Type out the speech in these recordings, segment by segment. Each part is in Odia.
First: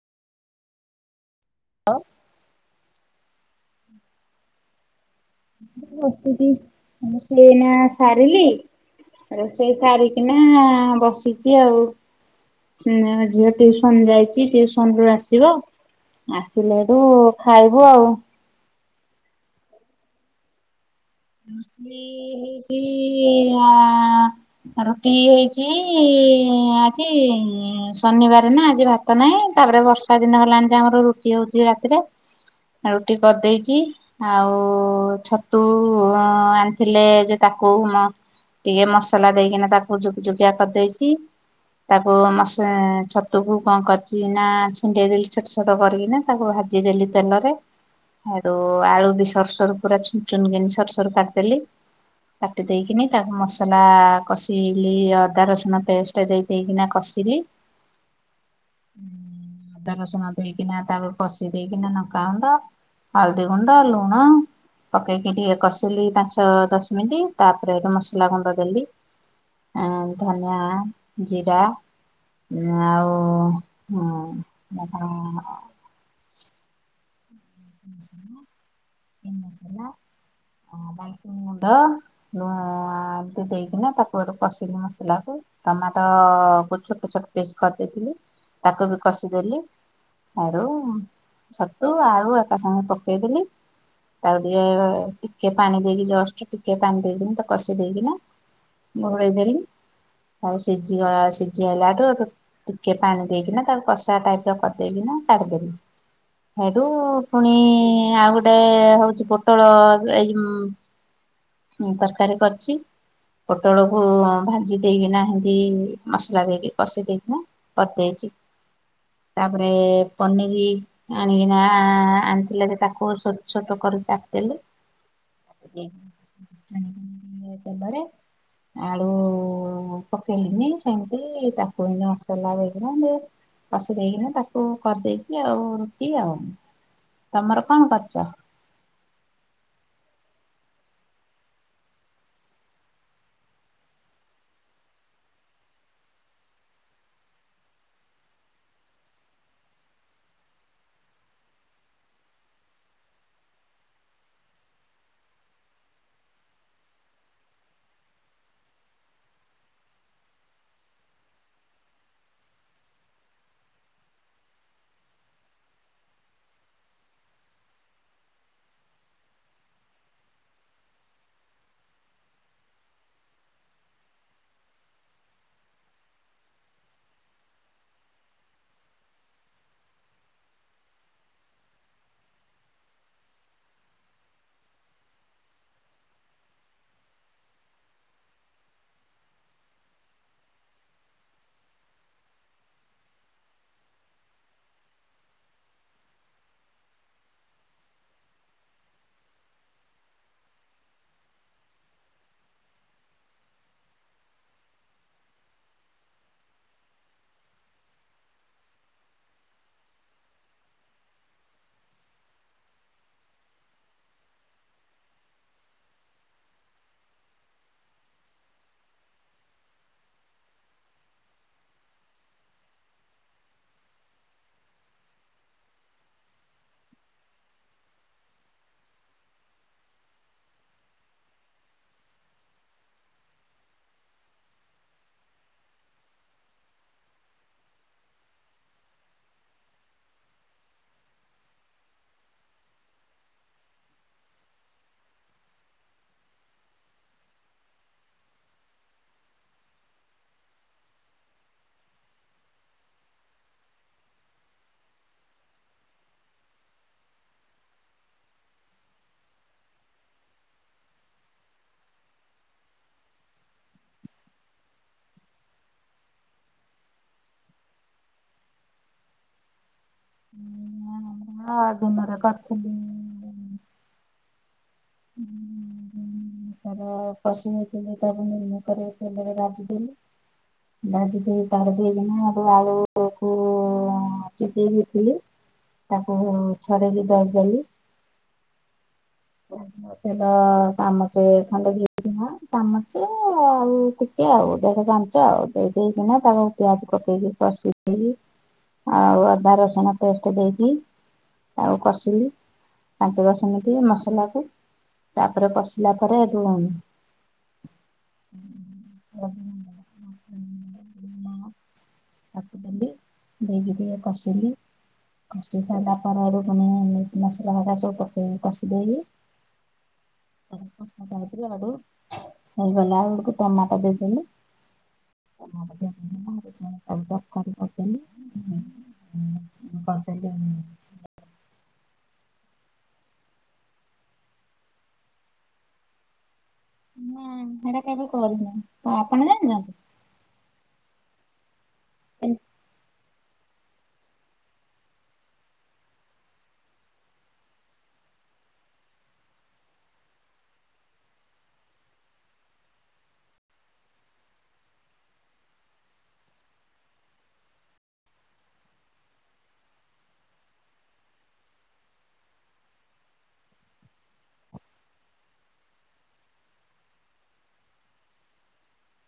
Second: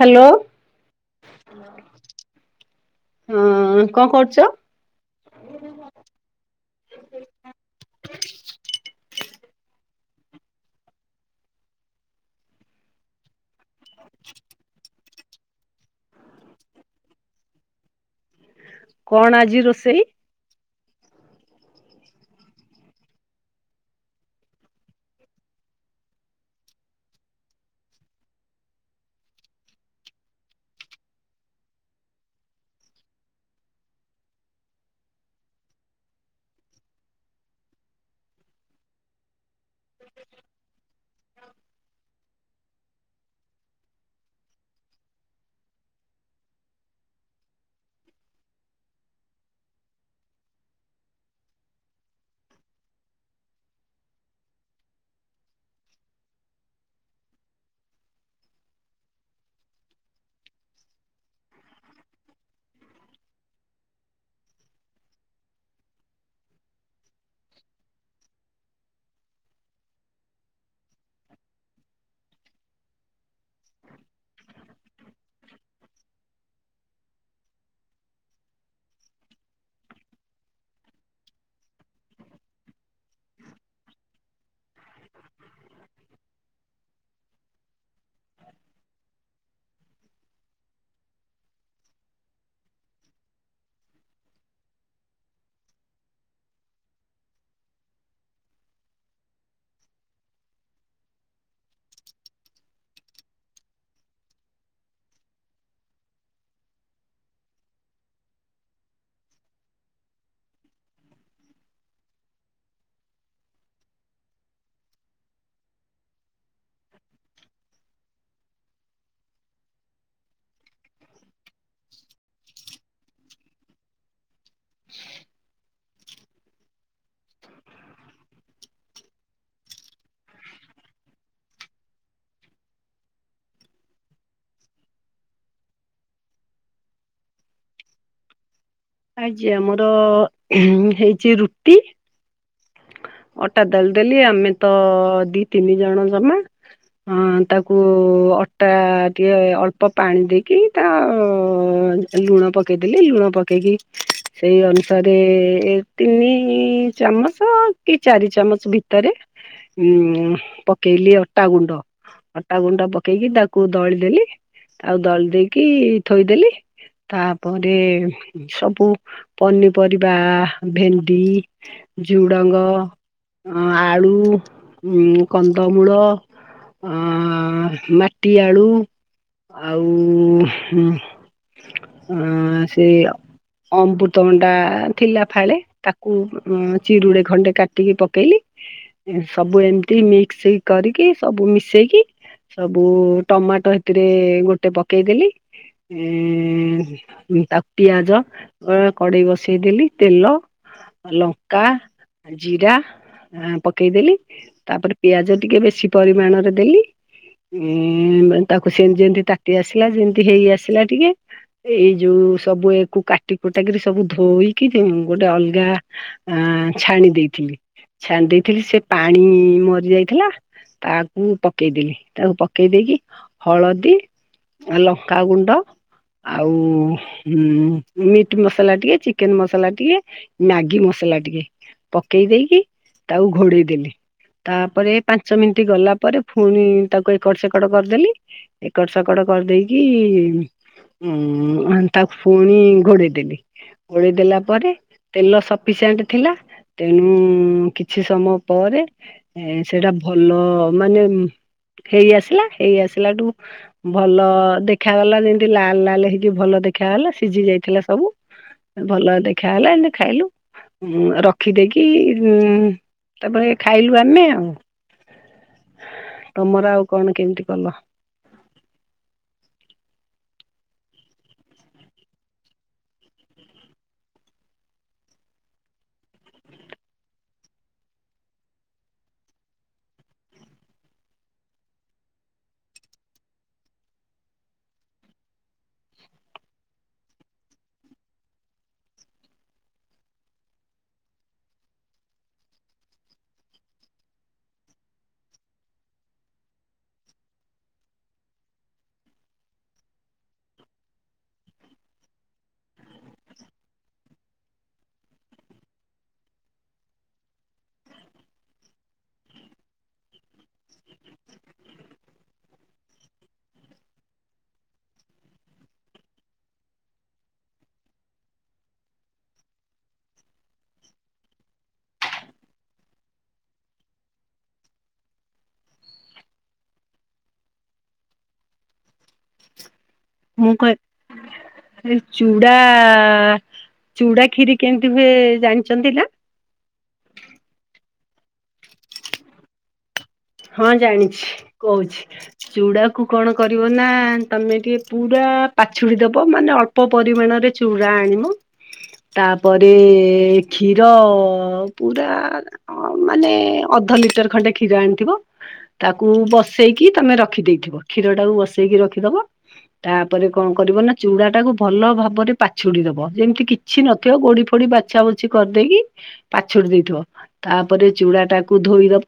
ହାଲୋ। ହଁ କଣ କରୁଚ? ବସୁଚି ମୁ ସିଏ ଏନା ସାରିଲି। ରୋଷେଇ ସାରିକିନା-ଆ ବସିଛି ଆଉ। ଚିଁ ଝିଅ ଟିଉସନ ଯାଇଛି। ଟିଉସନ ରୁ ଆସିବ! ଆସିଲେହେଠୁ ଖାଇବୁ ଆଉ। କଣ ଆଜି ରୋଷେଇ? ରୋଷେଇ-ଇ ହେଇଛି-ଆଁ ଆ ରୁଟି ହେଇଚି। ଇ-ଇଁ ଆଜିଁ ଶନିବାର ନା ଆଜି ଭାତ ନାହିଁ। ତାପରେ ବର୍ଷା ଦିନ ହେଲାଣି ଯେ ଆମର ରୁ ଟି ହଉଛି ରାତିରେ, ରୁଟି କରିଦେଇକି ଆଉ ଛତୁ କୁ-ଉ ଆଣିଥିଲେ ଯେ ତାକୁ ଉମ ଟିକେ ମସଲା ଦେଇକିନା ତାକୁ ଜୁକଜୁକିଆ କରିଦେଇଚି। ତାକୁ ମସଲାଁ ଛତୁକୁ କଣ କରିଛି ନା ଛିଣ୍ଡେଇଦେଲି ଛୋଟ ଛୋଟ କରିକି ନା। ତାକୁ ଭାଜିଦେଲି ତେଲରେ ସେଇଟୁ ଆଳୁ ବି ସରୁ ସରୁ ପୁରା ଚୂନ ଚୂନ କିନି ସରୁ ସରୁ କାଟିଦେଲି। କାଟି ଦେଇକିନି ତାକୁ ମସଲା କଷିଲି ଅଦା ରସୁଣ ପେଷ୍ଟ ଦେଇ ଦେଇକିନା କସି ସି ଲି। ଅଦା ରସୁଣ ଦେଇକିନା ତାପରେ କଶି ଦେଇକିନା ନଙ୍କା ଗୁଣ୍ଡ। ହଳଦୀ ଗୁଣ୍ଡ ଲୁଣ ପକେଇ କି ଟିକେ। କଷିଲି ପାଞ୍ଚ ଦଶ ମିନିଟ ତାପରେ ଏ ମସଲା ଗୁଣ୍ଡ ଦେଲି। ଆଁ ଧନିଆ ଜିରା। ଉଁ ଆଉ ହୁଁ ମୁ କଣ। କି ମସଲା। ହଁ ବଇଚୁର ଗୁଣ୍ଡ ଲୁ ଏମତି ଦେଇକିନା ତାକୁ କଶି ସି ଲି ମସଲା କୁ ଟମାଟୋ ପୋ ଛୋଟ ଛୋଟ। ପିସ୍ କରି ଦେଇଥିଲି ତାକୁ ବି କଷିଦେଲି। ଆରୁ ଛତୁ ଆଳୁ ଏକା ସାଙ୍ଗେ ପକେଇଦେଲି। ଆଉ ଟିକେ ଟିକେ ପାଣି ଦେଇକି ଜଷ୍ଟ ଟିକେ ପାଣି ଦେଇକିନା ତାକୁ କଷି ଦେଇକି ନା। ମୋଗୁଡେଇ ଦେଲି। ଆଉ ସିଝି ଗ ସିଝି ହେଲାଠୁ ଟିକେ ପାଣି ଦେଇକିନା ତାକୁ କଷା ଟାଇପ ର କରିଦେଇକିନା। କାଢି ଦେଲି ହେଇଟୁ। ପୁଣି ଆଉ ଗୋଟେ ହଉଛି ପୋଟଳ ଏଇ ମ ହଁ ତରକାରୀ କରଛି। ପୋଟଳକୁ ଭାଜି ଦେଇକିନା ସେମତି ମସଲା ଦେଇକି କଷି ଦେଇକିନା କରି ଦେଇଛି। ତାପରେ ପନିର ଆଣିକିନା ଆଣିଥିଲେ ଯେ ତାକୁ ଛୋଟ ଛୋଟ କ ରି କାଟି ଦେଲି। ହ [inaudible] [inaudible] ତେଲ ରେ ଆଳୁ। ପକେଇଲିନି ସେମିତି ତାକୁ ଏମତି ମସଲା ଗୋଳେଇକିନା। କଶି ଦେଇକିନା ତାକୁ କରିଦେଇକି ଆଉ ରୁଟି ଆଉ। ତମର କଣ କରିଚ। ଆଜି ଆମର ହେଇଛି ରୁଟି। ଅଟା ଦଳି ଦେଲି ଆମେ ତ ଦି ତିନି ଜଣ ଜମା। ଅ ତାକୁ ଅଟା ଟିକେ ଅଳ୍ପ ପାଣି ଦେଇକି ତା। ଲୁଣ ପକେଇଦେଲି ଲୁଣ ପକେଇକି ସେଇ ଅନୁସାରେ ତିନି। ଚାମଚ। ଚ କି ଚାରି ଚାମଚ ଭିତରେ ଉଁ ପକେଇଲି ଅଟା ଗୁଣ୍ଡ। ଅଟା ଗୁଣ୍ଡ ପକେଇକି ତାକୁ ଦଳିବଦେଲି ଆଉ ଦଳି ଦେଇକି ଥୋଇଦେଲି। ତାପରେ ସବୁ ପନିପରିବା ଭେଣ୍ଡି। ଝୁଡ଼ଙ୍ଗ ଆଳୁ କନ୍ଦମୂଳ। ଆ ମାଟି ଆଳୁ। ଆଉ ହୁଁ ଆଁ ସେ। ଅମୃତଭଣ୍ଡା ଥିଲା ଫାଳେ ତାକୁ ଉଁ ଚିରୁଡେ ଖଣ୍ଡେ କାଟିକି ପକେଇଲି ସବୁ ଏମିତି ମିକ୍ସ କରିକି ସବୁ ମିଶେଇ। ସବୁ ଟମାଟୋ ହେଥିରେ ଗୋଟେ ପକେଇ ଦେଲି। ଏଁ ତାକୁ ପିଆଜ ଅ କଡେଇ ବସେଇ ଦେଲି ତେଲ। ଲଙ୍କା ଜିରା। ଆଁ ପକେଇ ଦେଲି ତାପରେ ପିଆଜ ଟିକେ ବେଶୀ ପରିମାଣରେ ଦେଲି। ଉ ତାକୁ ସେମତି ଯେମତି ତାତି ଆସିଲା ଯେମତି ହେଇ ଆସିଲା ଟିକେ ଏଇ ଯୋଉ ସବୁ କୁ କାଟି କୁଟାକିରି ସବୁ ଧୋଇକି, ଗୋଟେ ଅଲଗା ଆ ଛାଣି ଦେଇଥିଲି, ଛାଣି ଦେଇଥିଲି, ସେ ପାଣି ମରି ଯାଇଥିଲା। ତାକୁ ପକେଇଦଲି, ତାକୁ ପକେଇ ଦେଇକି- ହଳଦୀ ଲଙ୍କାଗୁଣ୍ଡ ଆଉଁ ମିଟ୍ ମସଲା ଟିକେ, ଚିକେନ ମସଲା ଟିକେ, ମ୍ୟାଗି ମସଲା ମସଲା ଟିକେ, ପକେଇ ଦେଇକି ତାକୁ ଘୋଡେଇ ଦେଲି ତାପରେ ପାଞ୍ଚ ମିନିଟ ଗଲା ପରେ ପୁଣି ତାକୁ ଏକଡ ସେକଡ କରିଦେଲି, ଏକଡ ସେକଡ କରିଦେଇକି ଉଁ ତାକୁ ପୁଣି ଘୋଡେଇଦେଲି, ଘୋଡେଇ ଦେଲା ପରେ, ତେଲ ସ ପିସାଟ ଥିଲା। ତେଣୁ କିଛି ସମୟ ପରେ, ସେଇଟା ଭଲ ମାନେ ହେଇ ଆସିଲା, ହେଇ ଆସିଲାଠୁ ଭଲ ଦେଖାଗଲା, ଯେମତି -ଲାଲ ଲାଲ ହେଇକି ଭଲ ଦେଖା ହେଲା, ସିଝି ଯାଇଥିଲା ସବୁ, ଭଲ ଦେଖା ହେଲା, ଏମିତି ଖାଇଲୁ। ରଖିଦେଇକି, ଉ ତାପରେ ଖାଇଲୁ ଆମେ ଆଉ ତମର ଆଉ କଣ କେମିତି କଲ? ଆଜ ମ କଖ [unintelligible] ହୁଁ [inaudible] ତାର ପଶ ହେ ତାକୁ ନିର୍ଣରେ ସେବେଳେ ରାଜ ଦେଲ [unintelligible] ଦଜିିଦ ପା ଦେଇ ନା ଆ ଆଳୁକୁ [unintelligible] ଚିିକେଇକିଥିଲି ତାକୁ ଛଡେଇକି ଦେଇଦଲି [unintelligible] [inaudible] େର ଚାମଚେ ଖଣ୍ଡୋମଚେ ଆଉ କ [unintelligible] ଆଉ ଦେଖ ଜାଣିଛ ଆଉ ଦେଇଦେଇକିନା ତାକୁ ପିଆଜ କକେଇକି କଷି ଦେଇେଇକି [unintelligible] ଆଉ ଅଦା ରସୁଣ ପେଷ୍ଟ ଦେଇକି ଆଉ କସିଲି, ପାଞ୍ଚ ଦ ସେମିତି ମ ମସଲାକୁ, ତାପରେ କସିଲା ପରେ, ଏବେୁ [unintelligible] ଆଣ ହ [unintelligible] ପପ ବୋଲି ବଗିରି ଖସି [unintelligible] କଷ ସାରିଲା ପରେ ଆଡୁ ପୁଣିେସା ସୁ ପକେଇ କଷି ଦେଇକି [unintelligible] [inaudible] ି ଆଡୁ ହେ ବଲା ହୁଡକୁ ଟମାଟା ଦେଇସିଲ [unintelligible] ହ ବ ବ [unintelligible] [unintelligible] ମୁଁ କହି ଚୁଡ଼ା, ଚୁଡା କ୍ଷୀରି କେମିତି ହୁଏ ଜାଣିଛନ୍ତି ନା? ହୁଁ, ସେଇଟା କେବେ କରିନି ତ ଆପଣ ଜାଣିଛନ୍ତି? ହଁ ଜାଣିଛି, କହୁଛି ଚୁଡା ଚୁଡା କୁ କଣ କରିବ ନା, ତମେ ଟିକେ ପୁରା ପାଛୁଡି ଦବ, ମାନେ ଅଳ୍ପ ପରିମାଣରେ ଚୁଡା ଆଣିବ। ତାପରେ -କ୍ଷୀର ପୁରା ମାନେ ଅଧ ଲିଟର ଖଣ୍ଡେ କ୍ଷୀର ଆଣିଥିବ। ତାକୁ ବସେଇକି ତମେ ରଖିଦେଇଥିବ, କ୍ଷୀର ଟାକୁ ବସେଇକି ରଖିଦବ। ତାପରେ କଣ କରିବ ନା, ଚୁଡା ଟା କକୁ ଭଲ ଭାବରେ ପାଛୁଡି ଦବ, ଯେମିତି କିଛି ନଥିବ ଗୋଡି ଫୋଡି ପ ବାଛା ବଛି କରିଦେଇକି ପାଛୋଡି ଦେଇଥିବ, ତାପରେ ଚୁଡ଼ା ଟାକୁ ଧୋଇଦବ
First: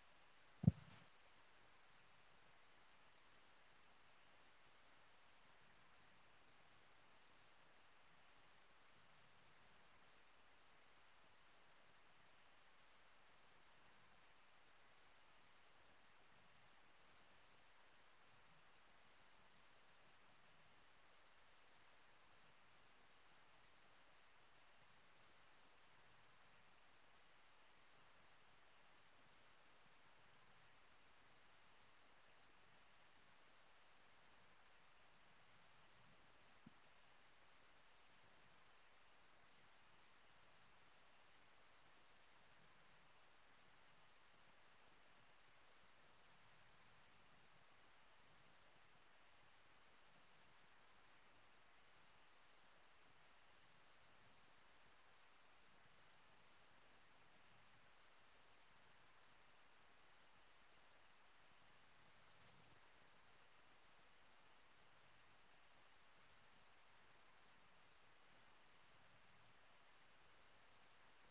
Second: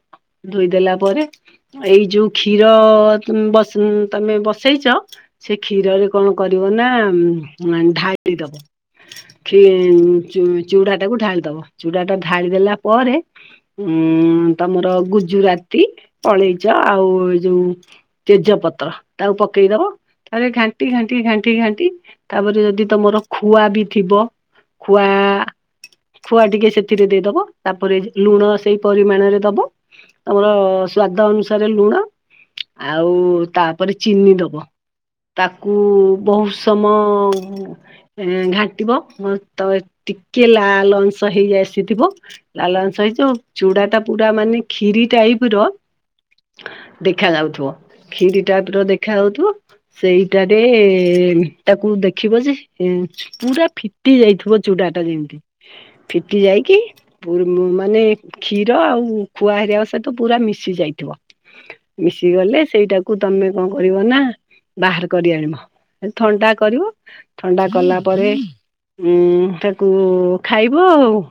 ଧୋଇଦେଲା ଏଇ ଯୋଉ କ୍ଷୀର ତମେ ବସେଇଛ, ସେ କ୍ଷୀର କଣ କରିବ ନା ଢାଳି ଦବ। ଚୁଡା ଟାକୁ ଢାଳିଦବ, ଚୁଡା ଟା ଢାଳିଦଲା ପରେ ଉଁ, ତମର ଗୁଜୁରାତି କଳେଇଚ ଆଉ ଏ ଯୋଉ ତେଜ ପତ୍ର ତାକୁ ପକେଇଦବ। ତାପରେ ଘାଣ୍ଟି ଘାଣ୍ଟି ଘାଣ୍ଟି ଘାଣ୍ଟି ତାପରେ ଯଦି ତମର ଖୁଆ ବି ଥିବ। ଖୁଆ। ଖୁଆ ଟିକେ ସେଥିରେ ଦେଇଦବା ତାପରେ ଲୁଣ ସେଇ ପରିମାଣରେ ଦବ। ତମର ସ୍ଵାଦ ଅନୁସାରେ ଲୁଣ ଆଉ ତାପରେ ଚିନି ଦବ। ତାକୁ ବହୁତ ସମୟ ଘାଣ୍ଟିବ ତ ଟିକେ ଲାଲ ଅଂଶ ହେଇ ଆସିଥିବ ଲାଲ ଅଂଶ ହେଇଯିବ ଚୁଡା ଟା ପୁରା ମାନେ ଖଷିରି ଟାଇପ ର ଦେଖ ଯାଉଥିବ ଖ୍ଷିରି ଟାଇପ ର ଦେଖା ଯାଉଥିବ। ସେଇଟାରେ ତାକୁ ଦେଖିବ ଯେ ପୁରା ଫିଟି ଯାଇଥିବ ଚୁଡ଼ା ମ ଫିଟି ଯାଇକି ମାନେ କ୍ଷୀର ଆଉ ଖୁଆ ହେ ତ ପୁରା ମିଶି ଯାଇଥିବ ମିଶିଗଲେ ସେଇଟାକୁ ତମେ କଣ କରିବ ନା। ବାହାର କରି ଆଣିବ ଥଣ୍ଡା କରିବ ଥଣ୍ଡା କଲା ପରେ। ହଁ ତାକୁ ଖାଇବ ଆଉ।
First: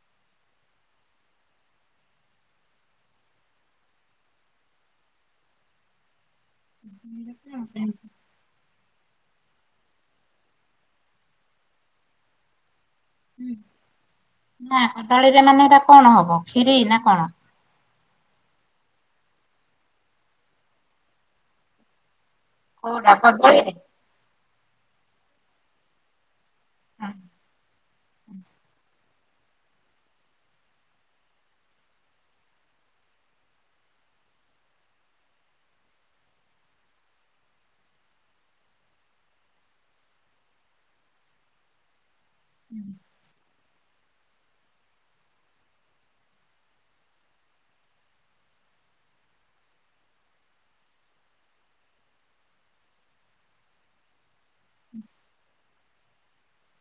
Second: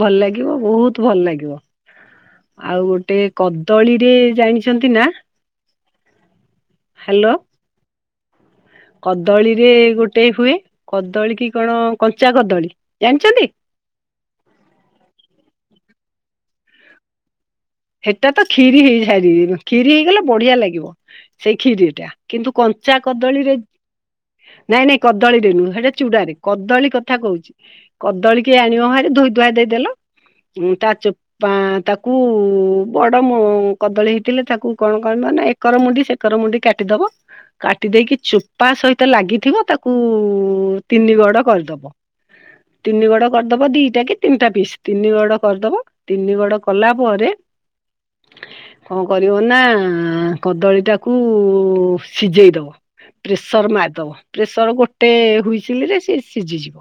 ଭଲ ଲାଗିବ ବହୁତ ଭଲ ଲାଗିବ ଆଉ ଗୋଟେ ଗୋଟେ କଦଳୀରେ ଜାଣିଛନ୍ତି ନା? ହ୍ୟାଲୋ କଦଳୀରେ ଗୋଟେ ହୁଏ କଦଳୀ କି କଣ କଞ୍ଚା କଦଳୀ। ଜାଣିଛନ୍ତି ନା କଦଳୀରେ ମାନେ ଏଟା କଣ ହବ ଖ୍ଷିରରି ନା କଣ? ସେଟା ତ କ ଖ୍ଷୀରି ହେଇଯାଇ କ ଖ୍ଷୀରି ହେଇଗଲେ ବଢିଆ ଲାଗିବ ସେଇ ଖ୍ଷୀରିଟା। କିନ୍ତୁ କଞ୍ଚା କଦଳୀରେ ନାଇଁ ନାଇଁ କଦଳୀରେ ନୁହଁ ସେଇଟା ଚୂଡାରେ। କଦଳୀ କଥା କହୁଛି କଦଳୀ କି ଆଣିବ ଭାରି ଧୋଇ। ଧୁଆଇ ଦେଇଦେଲ ତା ଚୋ ତାକୁ ବଡ କଦଳୀ ହେଇଥିଲେ ତାକୁ କଣ କ ମାନ ଏକର ମୁଣ୍ଡି ସେକର ମୁଣ୍ଡି କାଟିଦବ। କାଟି ଦେଇେଇକି ଚୋପା ସହିତ ଲାଗିଥିବ ତାକୁ ତିନି ଗଡ କରିଦବ। ତିନି ଗଡ କରିଦବ ଦିଟା କି ତିନିଟା ପିସ୍ ତିନି ଗଡ କରିଦବ ତିନି ଗଡ କଲା ପରେ କଣ କରିବ ନା କଦଳୀ ଟାକୁ ସିଝେଇ ଦବ। ପ୍ରେସର ମାରିଦବ ପ୍ରେସର ଗୋଟେ ହସିରେ ସେ ସିଝିଯିବ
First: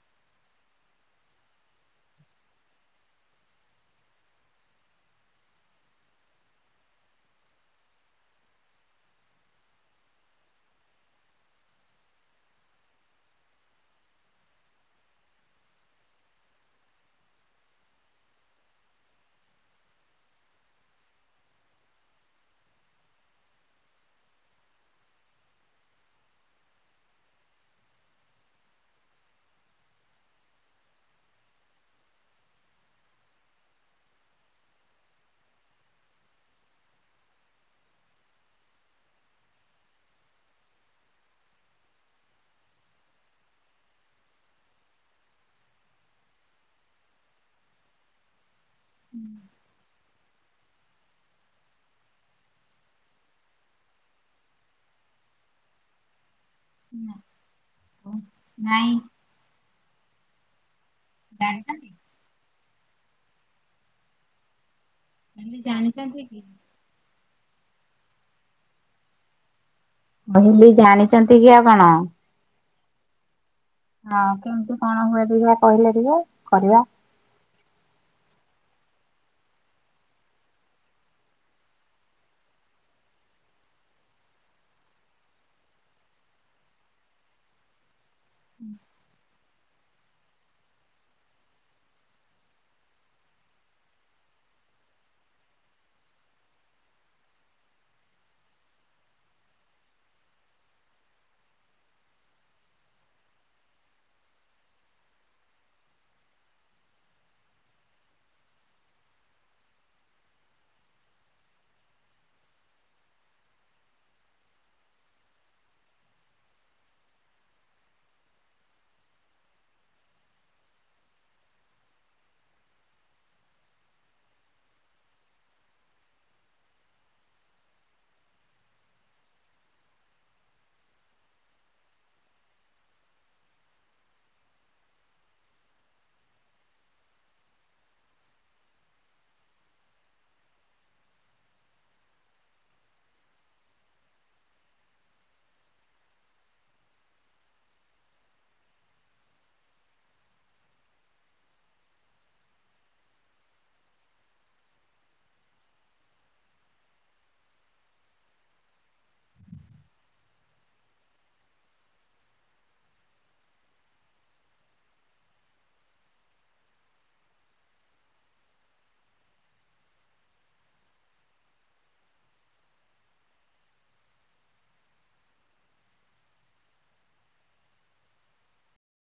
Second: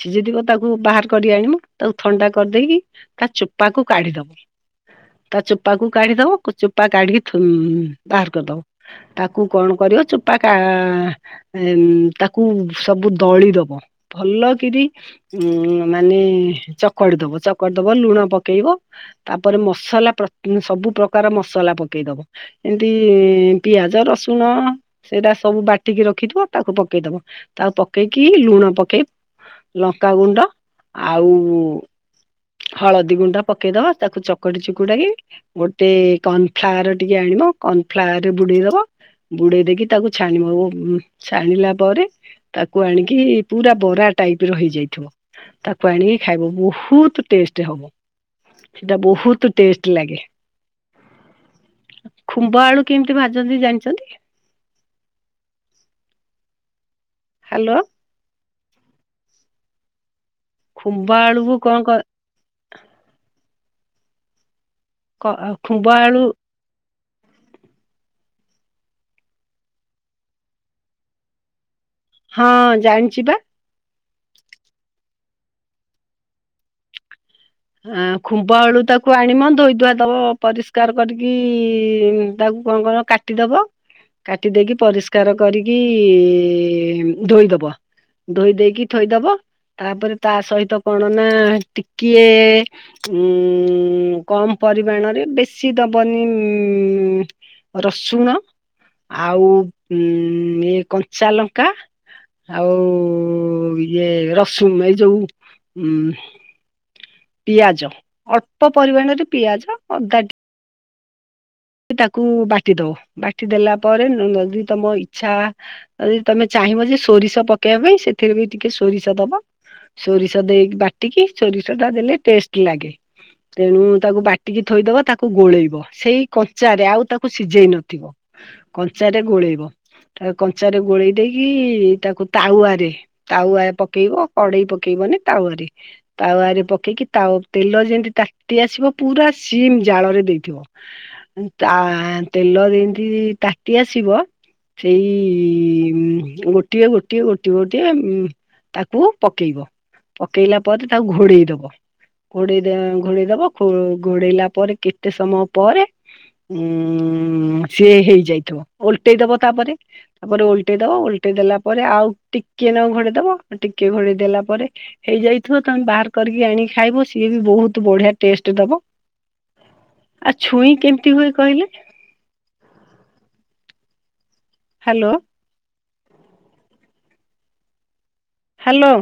ସିଝି ଦିବ ତାକୁ ବାହାର କରି ଆଣିବୁ ତାକୁ ଥଣ୍ଡା କରିଦେଇକି ତା ଚୋପା କୁ କାଢିଦବ। ତା ଚୋପା କ କାଢିଦବ ଚୋପା କାଢିକି ବାହାର କରିଦବ ତାକୁ କଣ କ କରିବ ଚୋପା ତାକୁ ସବୁ ଦଳି ଦବ ଭଲ କି ଉଁ ମାନେ ଚକଡି ଦବ ଚକଡି ଦବ ଲୁଣ ପକେଇବ ତାପ ତାରେ ମସଲା ସବୁ ପ୍ରକାର ମସଲା ପକେଇଦବ ଏମତି ପିଆଜ ରସୁଣ। ହଁ ସେଇଟା ସବୁ ବାଟିକି ରଖିଥିବ ତାକୁ ପକେଇଦବ ତାକୁ ପକେଇକି ଲୁଣ ପକେଇ। ଲଙ୍କାାଗୁଣ୍ଡ ଆଉ ହଳଦୀ ଗୁଣ୍ଡ ପକେଇଦବା ତାକୁ। ଚୁକୁଡାକ ଗୋଟେ କର୍ଣଫ୍ଲାାର ଟିକେ ଆଣିବ କର୍ଣ ଫ୍ାର ରେ ବୁଡେଇ ଦବ। ଗୁଡେଇ ଦେଇକି ତାକୁ ଛାଣିବ ଛାଣିଲା ପରେ- ତାକୁ ଆଣିକି ପୁରା ବରା ଟାଇପ ର ହେଇଯାଇଥିବ। ତାକୁ ଆଣିକି ଖାଇବ ବହୁତ ଟେଷ୍ଟ ହବ ସେଟା ବହୁତ ଭଲ ଲାଗେ। ଖୁମ୍ବ ଆଳୁ କେମିତି ଭାଜନ୍ତି ଜାଣିଛନ୍ତି? [inaudible] ହ୍ୟାଲୋ ନାଇଁ। ଖୁମ୍ବା ଆେଳକୁ କଣ ଜାଣିଛନ୍ତି କର କ କାଲି କୁମ୍ଭ ଜାଣିଛନ୍ତି ଆଳୁ। କି? କହିଲି ଜାଣିଛନ୍ତି କି ଆପଣ ହଁ ଜାଣିଛି ବା ହଁ କେମନ୍ତ କଣ ହୁଏ। ଯା କହିଲେ ଟିକେ କରିବା। ଆ ଖୁମ୍ବ ଆଳୁ ତାକୁ ଆଣିବ ଧୋଇ ଧୁଆ ଦବ ପରିଷ୍କାର କରିକି କଣ କଣ କାଟିଦବ। କାଟି ଦେଇେଇକି ପରିଷ୍କାର କରିକି ଧୋଇଦବ। ଧୋଇ ଦେଇକି ଥୋଇଦବ ତାପରେ ତା ସହିତ କଣ ନା ଟିକି ଟେ ଉ କମ ପରିମାଣରେ ବେଶି ଦବନି ଉ ରସୁଣ ଆଉ ଉଇ ଏ କଞ୍ଚାଲଙ୍କା ଆଉ ଇଏ ରସୁମ ଏଇ ଯୋଉ ଉଁ ପିଆଜ ଅଳ୍ପ ପରିମାଣରେ ପିଆଜ ଅଦା ଟି ତାକୁ ବାଟି ଦବ ବାଟି ଦେଲା ପରେ ଯଦି ତମ ଇଛା ଯଦି ତମେ ଚାହିଁ ଚାହିଁବ ଯେ ସୋରିଷ ପକେଇବା ପାଇଁ ସେଥିରେ ବି ଟିକେ ସୋରିଷ ଦବ ସୋରିଷ ଦେଇ ବାଟିକି ସୋରିଷଟା ଦେଲେ ଟେଷ୍ଟ ଲାଗେ। ତେଣୁ ତାକୁ ବାଟିକି ଥୋଇଦବା ତାକୁ ଗୋଳେଇବ ସେଇ କଞ୍ଚା ରେ ଆଉ ତାକୁ ସିଝେଇ ନଥିବ କଞ୍ଚାରେ ଗୋଳେଇବ। ତା କଞ୍ଚାରେ ଗୋଳେଇ ଦେଇକି ତାକୁ ତାୱରେ ତାୱା ପକେଇବ କଡେଇ ପକେଇବ ତାୱରେ ତାୱରେ ପକେଇକି ତା ତେଲ ଯେମତି ତାତି ଆସିବ ପୁରା ସିମ ଜାଳ ଜାଳ ରେ ଦେଇ ଥିବ ତା ତେଲ ଯେମିତି ତାତି ଆସିବ ସେଇ ଗୋଟିଏ ଗୋଟିଏ ଗୋଟିଏ ଗୋଟିଏ ଉ ତାକୁ ପକେଇବ ପକେଇଲା ପରେ ତାକୁ ଘୋଡେଇ ଦବ। ଘୋଡେଇ ଦେ ଘୋଡେଇ ଦବ ଘୋଡେଇଲା ପରେ କେତେ ସମୟ ପରେ ହୁଁ। ହଁ ସିଏ ହେଇଯାଇଥିବ ଓଲଟେଇଦବା ତାପରେ ତାପରେ ଓଲଟେଇଦବା ଓଲଟେଇ ଦେଲା ପରେ ଆଉ ଟିକେ ନ ଘୋଡେଇ ଦବ ଟିକେ ଘୋଡେଇ ଦେଲା ପରେ ହେଇଯାଇଥିବ ତମେ ବାହାର କରିକି ଆଣିକି ଖାଇବ ସିଏ ବହୁତ ବଢିଆ ଟେଷ୍ଟ ଦବ ଆ ଛୁଇ କେମିତି ହୁଏ କହିଲେ? ହ୍ୟାଲୋ। ହ୍ୟାଲୋ।